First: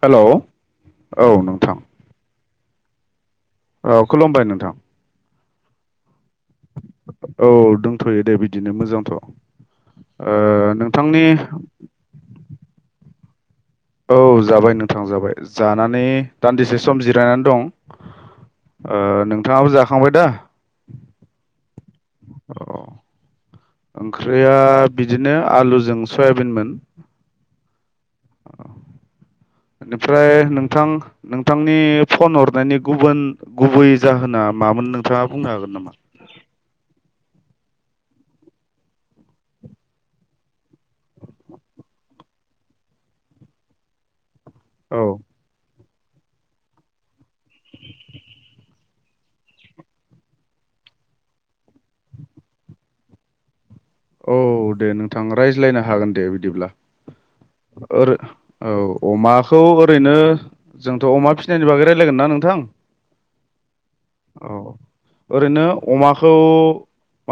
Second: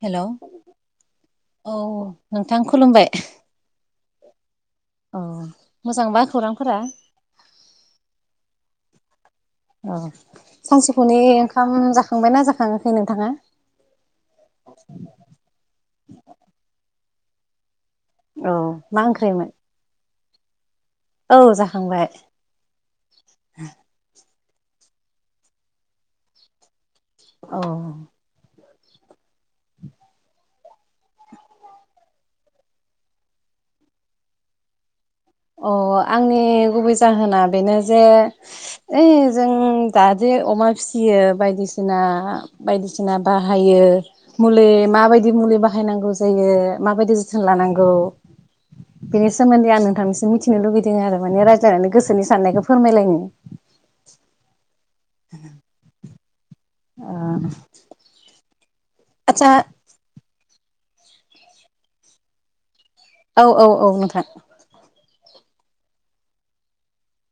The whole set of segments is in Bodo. हेल' हेलौ औ नोंथां। नोंथां खुलुमबाय। औ खुलुमबाय नोंथां मोजांबा? खौरांफोरा औ दंथ'यो दे बिदिनो मोजांथ' अ सानजौफुनि नोंथांनि ओंखाम जाखांबायना जाखाङाखै नोंथाङा? औ जाबाय नोंथां जाबाय जानानै दान्दिसे सम जिरायनानै दं औ मा ओ ओंख्रिमोन नोंथाङाबो जाखांबाय दा औ जाखांबाय औ ओंख्रिया बिदिनो आलुजों सयाबिनमोन औ बेनिफ्राय नों नोंथां नोंथांनि फन हरनायनि गुबुन गुबै जाहोना मामोन नोंथाङा बुंनो अ हागोन नामा आंनि गुबै जाहोना बेनो जे ओइ जों दादे अमा फिसियो बायदिसिना बायदिसिना बाहायो मुलि औ मा बायदि मुलि बाहायो बाहायनांगौ जायो माबायदि जोथोन लानांगौ बेनि सोमोन्दै आं नोंथांनि जों मिथिनो लुुबैदों आरो माने रायज्लायनानै गोसोनि साननायखौ फोरमायलायनो। औ दे नोंथां रायज्लायनो हागोन दे बि बिदिब्ला ओ ओरै औ आदसा अमाखौ ओरैनो जोंथ' अमा फिसिनायनि बागै रायजलायगोन ना नोंथां। औ औ औ नोंथां। औ ओरैनो अमाखौ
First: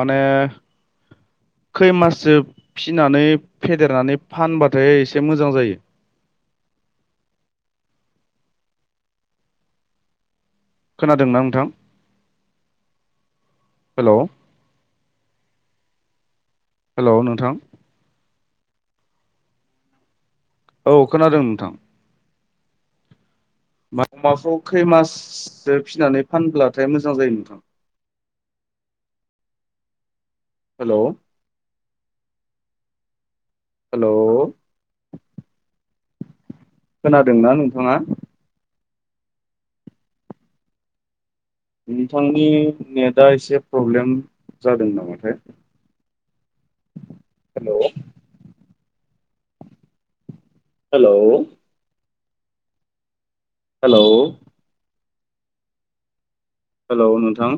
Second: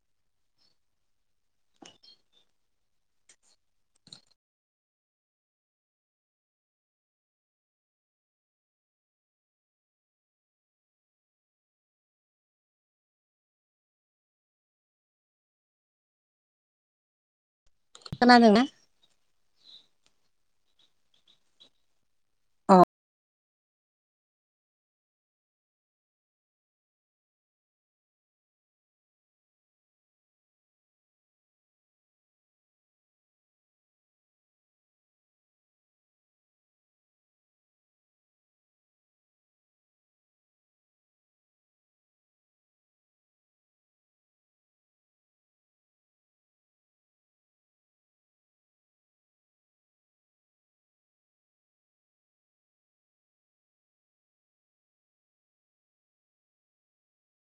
माने खै माससो फिनानै फेदेरनानै फानबाथाय एसे मोजां जायो। [inaudible] खोनादोंना नोंथां? हेलौ। हेलौ नोंथां खोनादोंना औ खोनादों नोंथां अ अमाखौ खै माससो फिनानै फानब्लाथाय मोजां जायो नोंथां हेलौ हेल'। खोनादोंना नोंथाङा? नोंथांनि नेटआ एसे प्रब्लेम जादों नामाथाय [inaudible] हेल'। हेलौ हेल'। हेलौ नोंथां।